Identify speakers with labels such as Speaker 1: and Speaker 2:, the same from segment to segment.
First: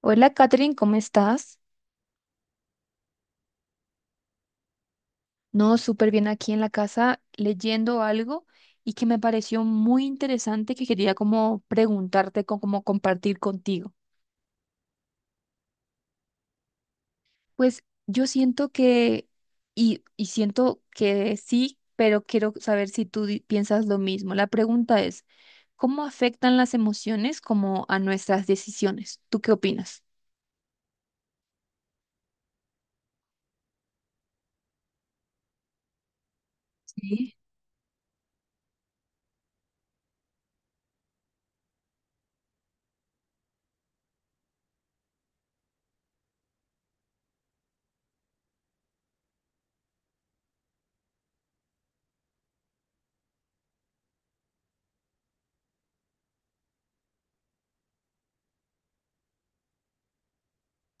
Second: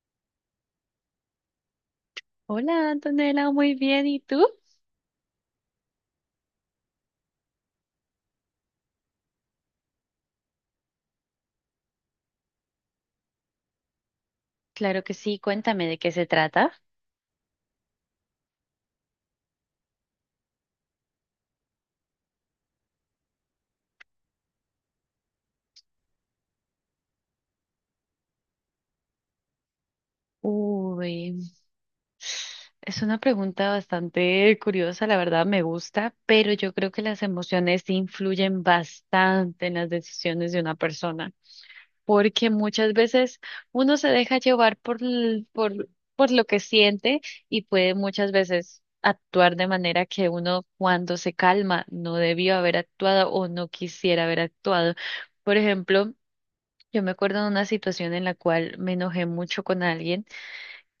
Speaker 1: Hola, Catherine, ¿cómo estás?
Speaker 2: Hola, Antonella, muy bien. ¿Y tú?
Speaker 1: No, súper bien aquí en la casa leyendo algo y que me pareció muy interesante que quería como preguntarte, como compartir contigo.
Speaker 2: Claro que sí, cuéntame de qué se trata.
Speaker 1: Pues yo siento que, y siento que sí, pero quiero saber si tú piensas lo mismo. La pregunta es, ¿cómo afectan las emociones como a nuestras decisiones? ¿Tú qué opinas?
Speaker 2: Uy, es una pregunta bastante curiosa, la verdad me gusta, pero yo creo que las
Speaker 1: Sí,
Speaker 2: emociones influyen bastante en las decisiones de una persona, porque muchas veces uno se deja llevar por lo que siente y puede muchas veces actuar de manera que uno cuando se calma no debió haber actuado o no quisiera haber actuado. Por ejemplo, yo me acuerdo de una situación en la cual me enojé mucho con alguien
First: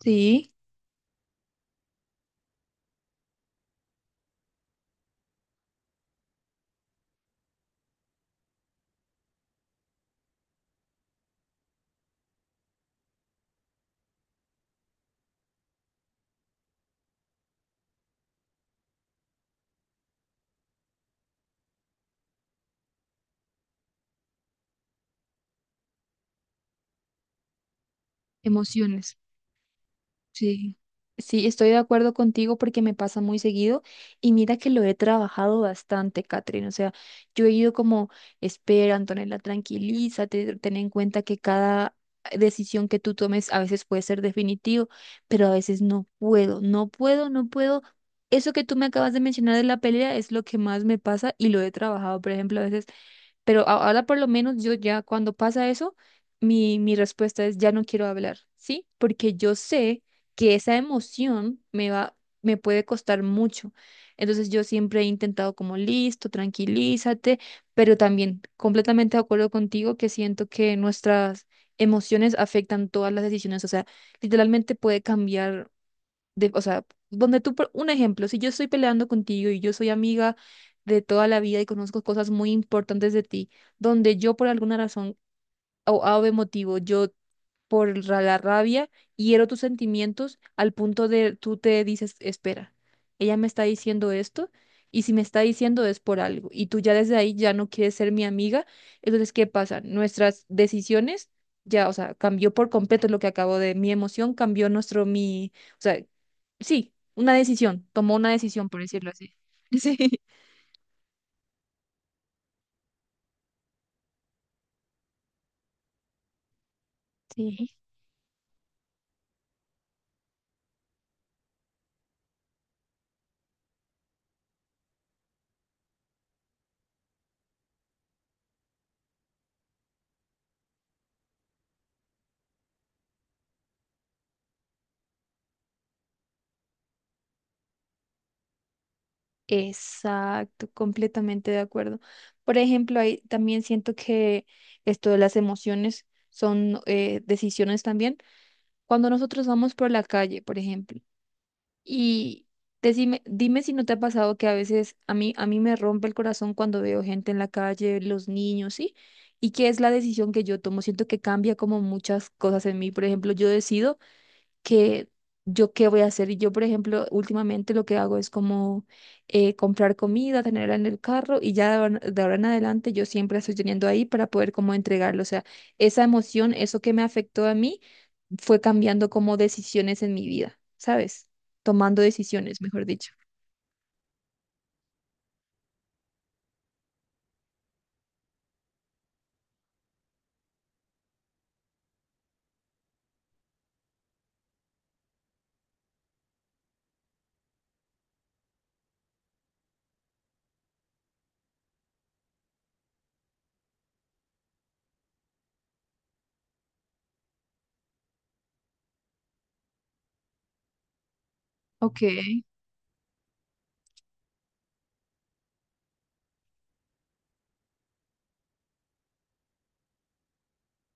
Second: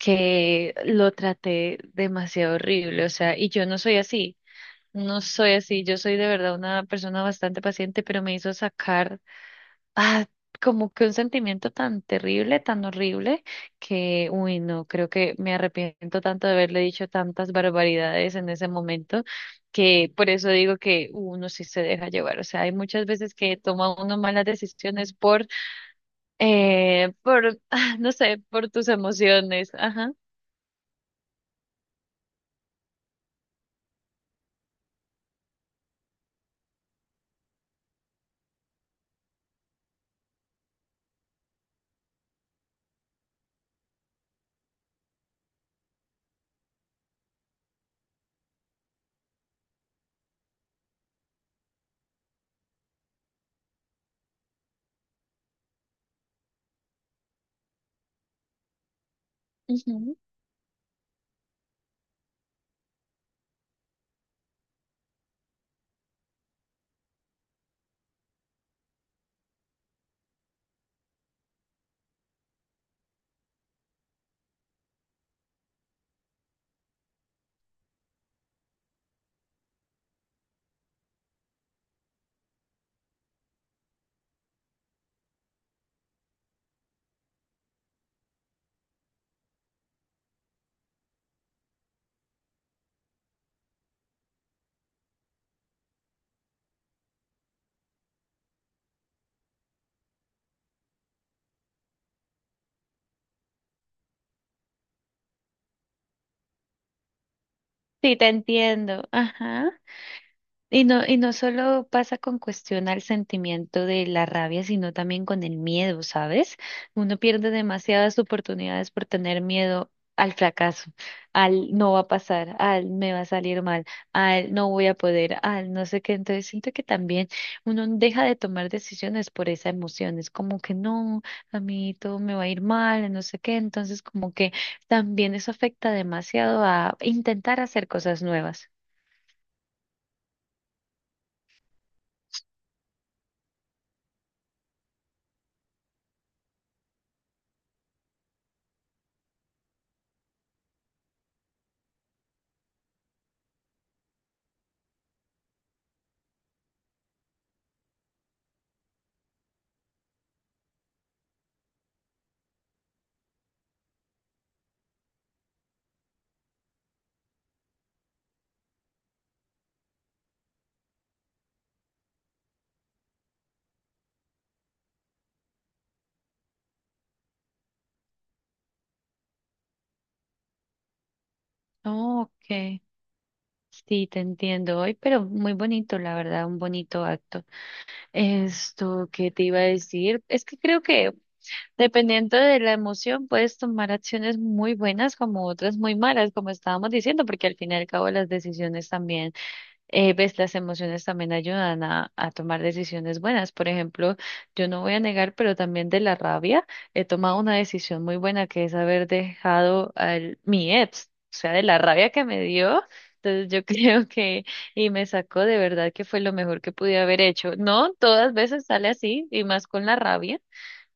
Speaker 1: sí,
Speaker 2: lo traté demasiado horrible, o sea, y yo no soy así, no soy así, yo soy de verdad una persona bastante paciente, pero me hizo sacar ah, como que un sentimiento tan terrible, tan horrible, que, uy, no, creo que me arrepiento tanto de haberle dicho tantas barbaridades en ese momento, que por eso digo que uno sí se deja llevar, o sea, hay muchas veces que toma uno malas decisiones por no sé, por tus
Speaker 1: emociones.
Speaker 2: emociones. Ajá.
Speaker 1: Sí, sí, estoy de acuerdo contigo porque me pasa muy seguido y mira que lo he trabajado bastante, Catherine. O sea, yo he ido como, espera, Antonella, tranquilízate, ten en cuenta que cada decisión que tú tomes a veces puede ser definitivo, pero a veces no puedo, no puedo, no puedo. Eso que tú me acabas de mencionar de la pelea es lo que más me pasa y lo he trabajado. Por ejemplo, a veces ahora por lo menos yo ya cuando pasa eso, mi respuesta es ya no quiero hablar, ¿sí? Porque yo sé
Speaker 2: Ujú.
Speaker 1: que esa emoción me va, me puede costar mucho. Entonces yo siempre he intentado como listo, tranquilízate, pero también completamente de acuerdo contigo que siento que nuestras emociones afectan todas las decisiones. O sea, literalmente puede cambiar o sea, donde tú, por un ejemplo, si yo estoy peleando contigo y yo soy amiga de toda la vida y conozco cosas muy importantes de ti, donde yo por alguna razón o A o B motivo, yo la rabia, hiero tus sentimientos al punto de tú te dices, espera, ella me está diciendo esto y si me está diciendo es por algo y tú ya desde ahí ya no quieres ser mi amiga, entonces ¿qué pasa? Nuestras decisiones ya, o sea, cambió por completo lo que acabo de, mi emoción cambió nuestro, mi, o sea, sí, una decisión, tomó
Speaker 2: Sí, te
Speaker 1: una decisión por
Speaker 2: entiendo.
Speaker 1: decirlo así.
Speaker 2: Ajá.
Speaker 1: Sí.
Speaker 2: Y no solo pasa con cuestión al sentimiento de la rabia, sino también con el miedo, ¿sabes? Uno pierde
Speaker 1: Sí.
Speaker 2: demasiadas oportunidades por tener miedo al fracaso, al no va a pasar, al me va a salir mal, al no voy a poder, al no sé qué. Entonces siento que también uno deja de tomar decisiones por esa emoción. Es como que no, a mí todo me va a ir mal, no sé qué. Entonces como que también eso afecta demasiado a intentar hacer cosas nuevas.
Speaker 1: Exacto, completamente de acuerdo. Por ejemplo, ahí también siento que esto de las emociones son decisiones también. Cuando nosotros vamos por la calle, por ejemplo, y decime, dime si no te ha pasado que a veces a mí me rompe el corazón cuando veo gente en la calle, los niños, ¿sí? ¿Y qué es la decisión que yo tomo? Siento que cambia como muchas cosas en mí. Por ejemplo, yo decido que yo qué voy a hacer. Y yo, por ejemplo, últimamente lo que hago es como comprar comida, tenerla en el carro y ya de ahora en adelante yo siempre la estoy teniendo ahí para poder como entregarlo. O sea, esa emoción, eso que me afectó a mí, fue cambiando como decisiones en mi vida, ¿sabes? Tomando
Speaker 2: Ok.
Speaker 1: decisiones, mejor dicho.
Speaker 2: Sí, te entiendo hoy, pero muy bonito, la verdad, un bonito acto. Esto que te iba a decir, es que creo que dependiendo de la emoción puedes tomar acciones muy buenas como otras muy malas, como estábamos diciendo, porque al fin y al cabo las decisiones también ves, las emociones también ayudan a tomar decisiones buenas. Por ejemplo, yo no voy a negar, pero también de la rabia he tomado una decisión muy buena que es haber dejado a mi ex, o sea, de la
Speaker 1: Ok,
Speaker 2: rabia que me dio. Entonces yo creo que, y me sacó de verdad que fue lo mejor que pude haber hecho. No todas veces sale así, y más con la rabia,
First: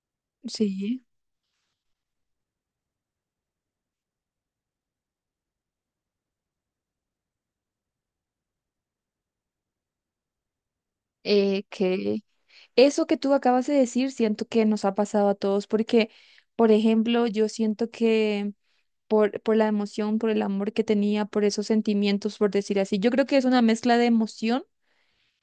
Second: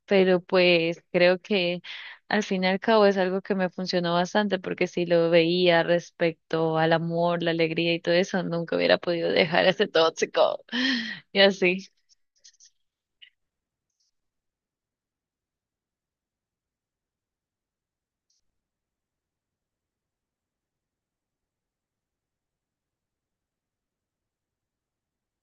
Speaker 2: pero pues
Speaker 1: sí.
Speaker 2: creo que al fin y al cabo es algo que me funcionó bastante porque si lo veía respecto al amor, la alegría y todo eso, nunca hubiera podido dejar ese tóxico y
Speaker 1: eh,
Speaker 2: así.
Speaker 1: que eso que tú acabas de decir siento que nos ha pasado a todos porque, por ejemplo, yo siento que por la emoción, por el amor que tenía, por esos sentimientos, por decir así. Yo creo que es una mezcla de emoción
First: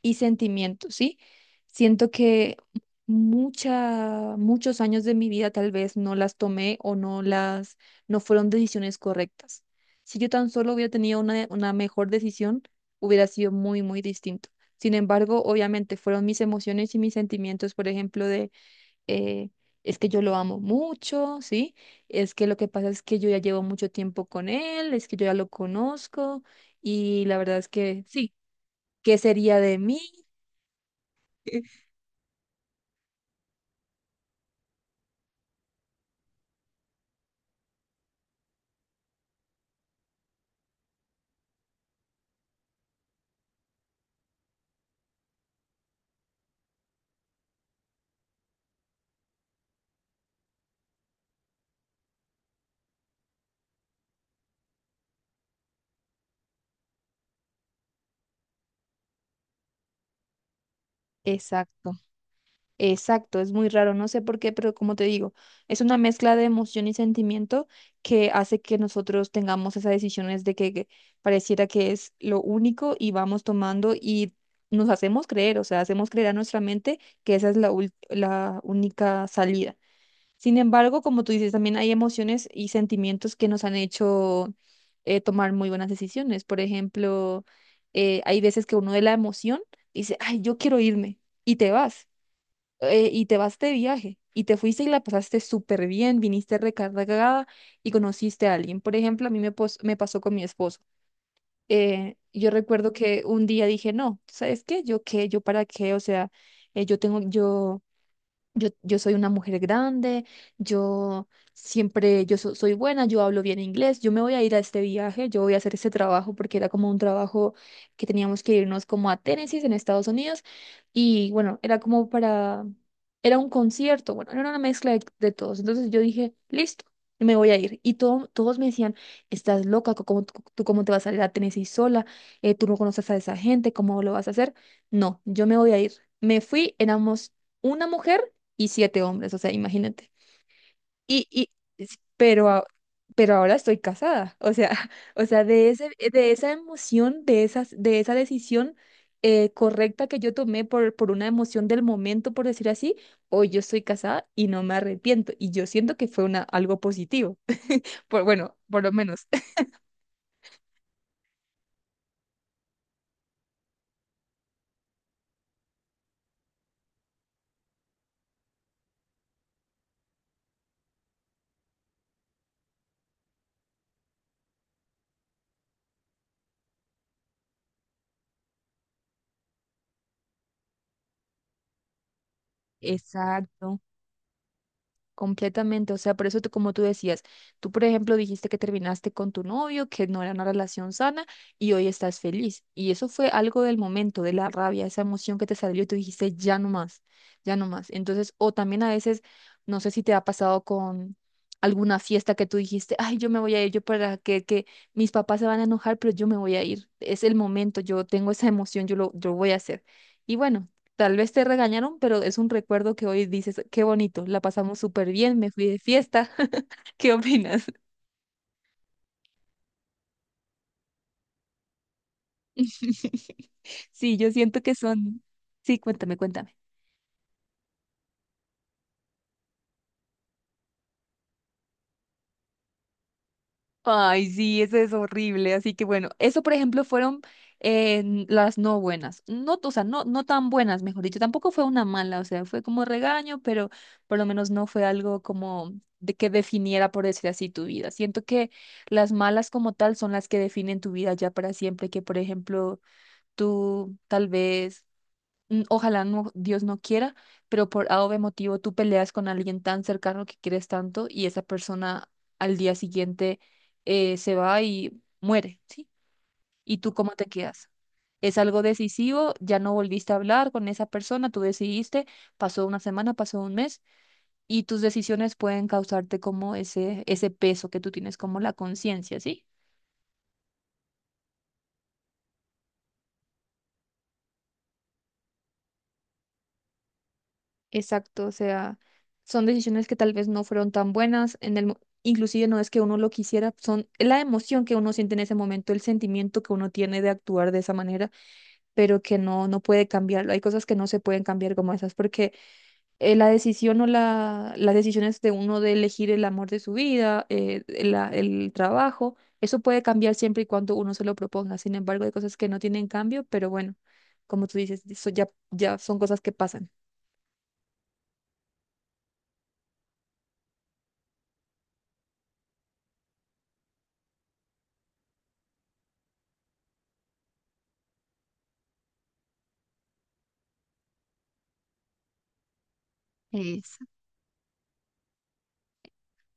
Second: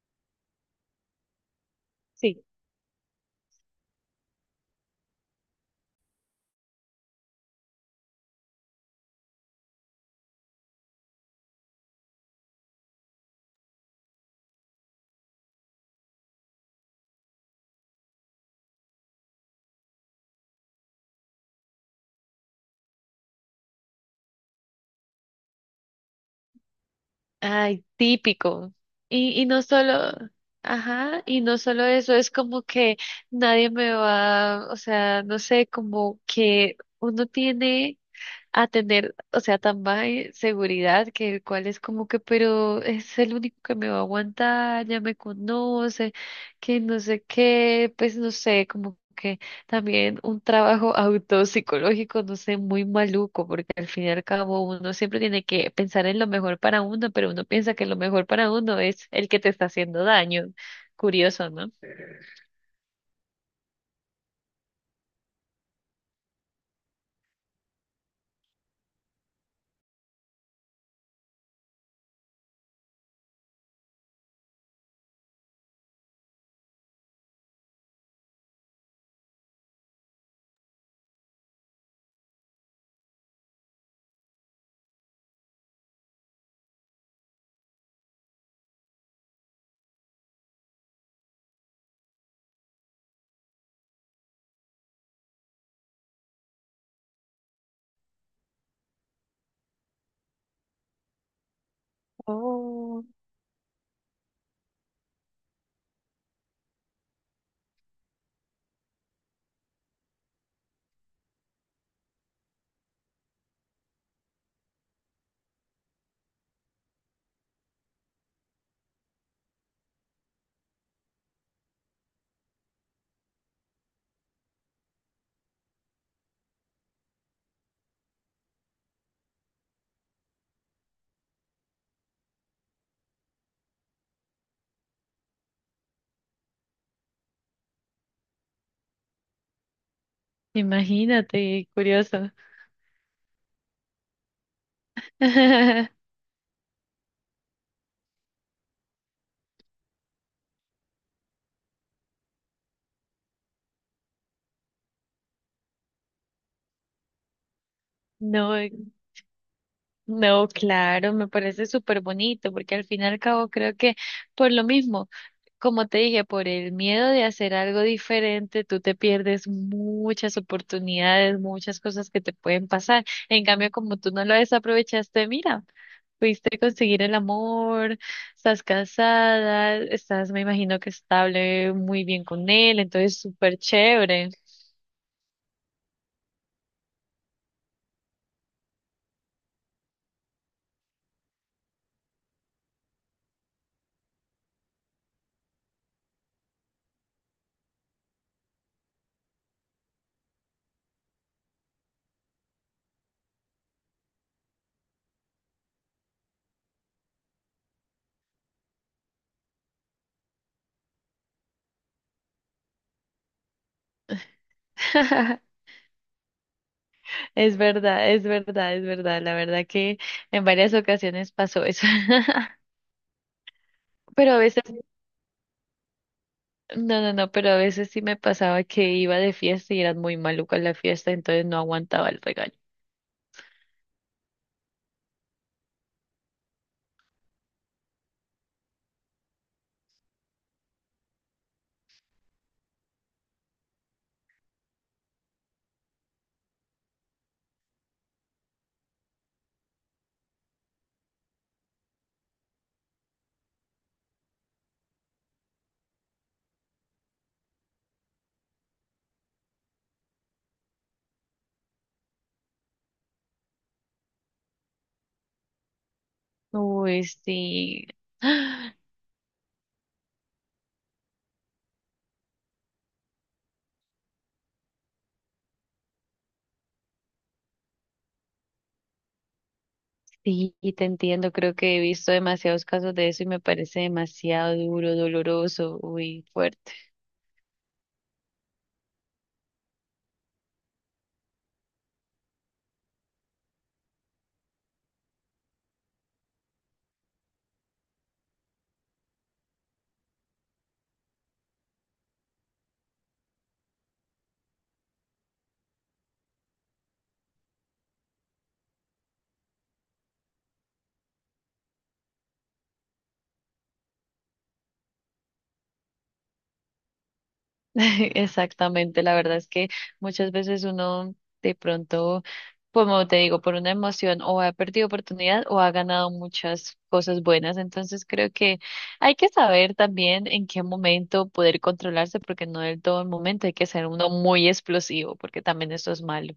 Speaker 1: y sentimiento, ¿sí? Siento
Speaker 2: Sí.
Speaker 1: que muchos años de mi vida tal vez no las tomé o no las, no fueron decisiones correctas. Si yo tan solo hubiera tenido una mejor decisión, hubiera sido muy distinto. Sin embargo, obviamente fueron mis emociones y mis sentimientos, por ejemplo, de eh, es que yo lo amo mucho, ¿sí? Es que lo que pasa es que yo ya llevo mucho tiempo con él, es que yo ya lo conozco y la verdad es
Speaker 2: Ay,
Speaker 1: que sí,
Speaker 2: típico.
Speaker 1: ¿qué
Speaker 2: Y
Speaker 1: sería
Speaker 2: no
Speaker 1: de mí?
Speaker 2: solo, ajá, y no solo eso, es como que nadie me va, o sea, no sé, como que uno tiene a tener, o sea, tan baja seguridad que el cual es como que, pero es el único que me va a aguantar, ya me conoce, que no sé qué, pues no sé, como que también un trabajo autopsicológico, no sé, muy maluco, porque al fin y al cabo uno siempre tiene que pensar en lo mejor para uno, pero uno piensa que lo mejor para uno es el que te está haciendo daño. Curioso, ¿no?
Speaker 1: Exacto, exacto, es muy raro, no sé por qué, pero como te digo, es una mezcla de emoción y sentimiento que hace que nosotros tengamos esas decisiones de que pareciera que es lo único y vamos tomando y nos hacemos creer, o sea, hacemos creer a nuestra mente que esa es la única salida. Sin embargo, como tú dices, también hay emociones y sentimientos que nos han hecho tomar muy buenas decisiones. Por ejemplo, hay veces que uno de la emoción dice, ay, yo quiero irme, y te vas, y te vas de viaje, y te fuiste y la pasaste súper bien, viniste recargada y conociste a alguien. Por ejemplo, a mí me, pos- me pasó con mi esposo. Yo recuerdo
Speaker 2: Oh.
Speaker 1: que un día dije, no, ¿sabes qué? ¿Yo qué? ¿Yo para qué? O sea, eh, yo tengo, yo... Yo, yo soy una mujer grande, yo siempre, soy buena, yo hablo bien inglés, yo me voy a ir a este viaje, yo voy a hacer este trabajo porque era como un trabajo que teníamos que irnos como a Tennessee en Estados Unidos y bueno, era como para, era un concierto, bueno, era una mezcla de todos. Entonces yo dije, listo, me voy a ir. Y todos me decían, estás loca, ¿ tú cómo te vas a ir a Tennessee sola? Tú no conoces a esa gente, ¿cómo lo vas a hacer? No, yo me voy a ir. Me fui, éramos una mujer y siete hombres, o sea, imagínate. Y, y,
Speaker 2: Imagínate,
Speaker 1: es-
Speaker 2: curioso.
Speaker 1: pero, a- pero ahora estoy casada, o sea, o sea, de esa emoción, de esa decisión correcta que yo tomé por una emoción del momento, por decir así, hoy yo estoy casada y no me arrepiento, y yo siento que fue una, algo positivo, por, bueno,
Speaker 2: No,
Speaker 1: por lo menos.
Speaker 2: no, claro, me parece súper bonito, porque al fin y al cabo creo que por lo mismo, como te dije, por el miedo de hacer algo diferente, tú te pierdes muchas oportunidades, muchas cosas que te pueden pasar. En cambio, como tú no lo desaprovechaste, mira, pudiste conseguir el amor, estás casada, estás, me imagino que estable, muy bien con él, entonces súper
Speaker 1: Exacto.
Speaker 2: chévere.
Speaker 1: Completamente, o sea, por eso tú, como tú decías, tú por ejemplo dijiste que terminaste con tu novio, que no era una relación sana y hoy estás feliz. Y eso fue algo del momento, de la rabia, esa emoción que te salió y tú dijiste, ya no más, ya no más. Entonces, o también a veces, no sé si te ha pasado con alguna fiesta que tú dijiste, ay, yo me voy a ir, yo para que mis papás se van a enojar, pero yo me voy a ir. Es el momento, yo tengo esa emoción, yo voy a hacer. Y bueno. Tal vez te regañaron, pero es un recuerdo que hoy dices, qué bonito, la pasamos súper bien, me fui de fiesta. ¿Qué
Speaker 2: Es
Speaker 1: opinas?
Speaker 2: verdad, es verdad, es verdad, la verdad que en varias ocasiones pasó eso.
Speaker 1: Sí, yo
Speaker 2: Pero a
Speaker 1: siento
Speaker 2: veces,
Speaker 1: que son... Sí, cuéntame, cuéntame.
Speaker 2: no, no, no, pero a veces sí me pasaba que iba de fiesta y era muy maluca la fiesta, entonces no aguantaba el regaño.
Speaker 1: Ay, sí, eso es horrible. Así que bueno, eso por ejemplo fueron eh, las no buenas. No, o sea, no tan buenas, mejor dicho. Tampoco fue una mala, o sea, fue como regaño, pero por lo menos no fue algo como de que definiera, por decir así, tu vida. Siento que las malas como tal son las que definen tu vida ya para siempre, que por ejemplo tú tal vez, mm, ojalá no, Dios no quiera, pero por A o B motivo tú peleas con alguien tan cercano que quieres tanto y esa persona al día siguiente se va y muere, ¿sí? ¿Y tú
Speaker 2: Uy,
Speaker 1: cómo te quedas?
Speaker 2: sí.
Speaker 1: Es algo decisivo, ya no volviste a hablar con esa persona, tú decidiste, pasó una semana, pasó un mes y tus decisiones pueden causarte como ese peso que tú tienes como la conciencia, ¿sí?
Speaker 2: Sí, y te entiendo, creo que he visto demasiados casos de eso y me parece demasiado duro, doloroso, uy, fuerte.
Speaker 1: Exacto, o sea, son decisiones que tal vez no fueron tan buenas en inclusive no es que uno lo quisiera, son es la emoción que uno siente en ese momento, el sentimiento que uno tiene de actuar de esa manera, pero que no puede cambiarlo. Hay cosas que no se pueden cambiar como esas porque la decisión o la las decisiones de uno de elegir el amor de su vida, el trabajo, eso puede cambiar siempre y cuando uno se lo proponga. Sin embargo, hay cosas que no tienen cambio, pero bueno, como tú dices, eso ya son cosas que pasan.
Speaker 2: Exactamente, la verdad es que muchas veces uno de pronto, como te digo, por una emoción o ha perdido oportunidad o ha ganado muchas cosas buenas. Entonces creo que hay que saber también en qué momento poder controlarse, porque no del todo el momento hay que ser uno muy explosivo, porque también eso es malo.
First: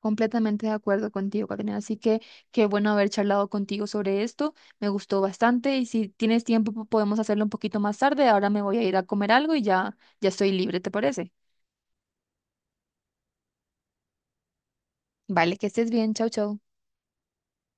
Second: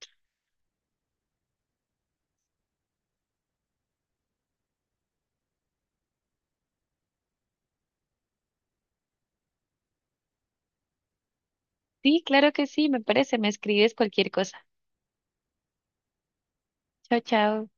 Speaker 1: Completamente de acuerdo contigo, Carolina. Así que qué bueno haber charlado contigo sobre esto. Me gustó bastante y si tienes tiempo podemos hacerlo un poquito más tarde. Ahora me voy a ir a comer algo y ya estoy libre, ¿te parece?
Speaker 2: Sí, claro que sí, me parece, me escribes cualquier cosa.
Speaker 1: Vale, que estés bien. Chau, chau.
Speaker 2: Chao, chao.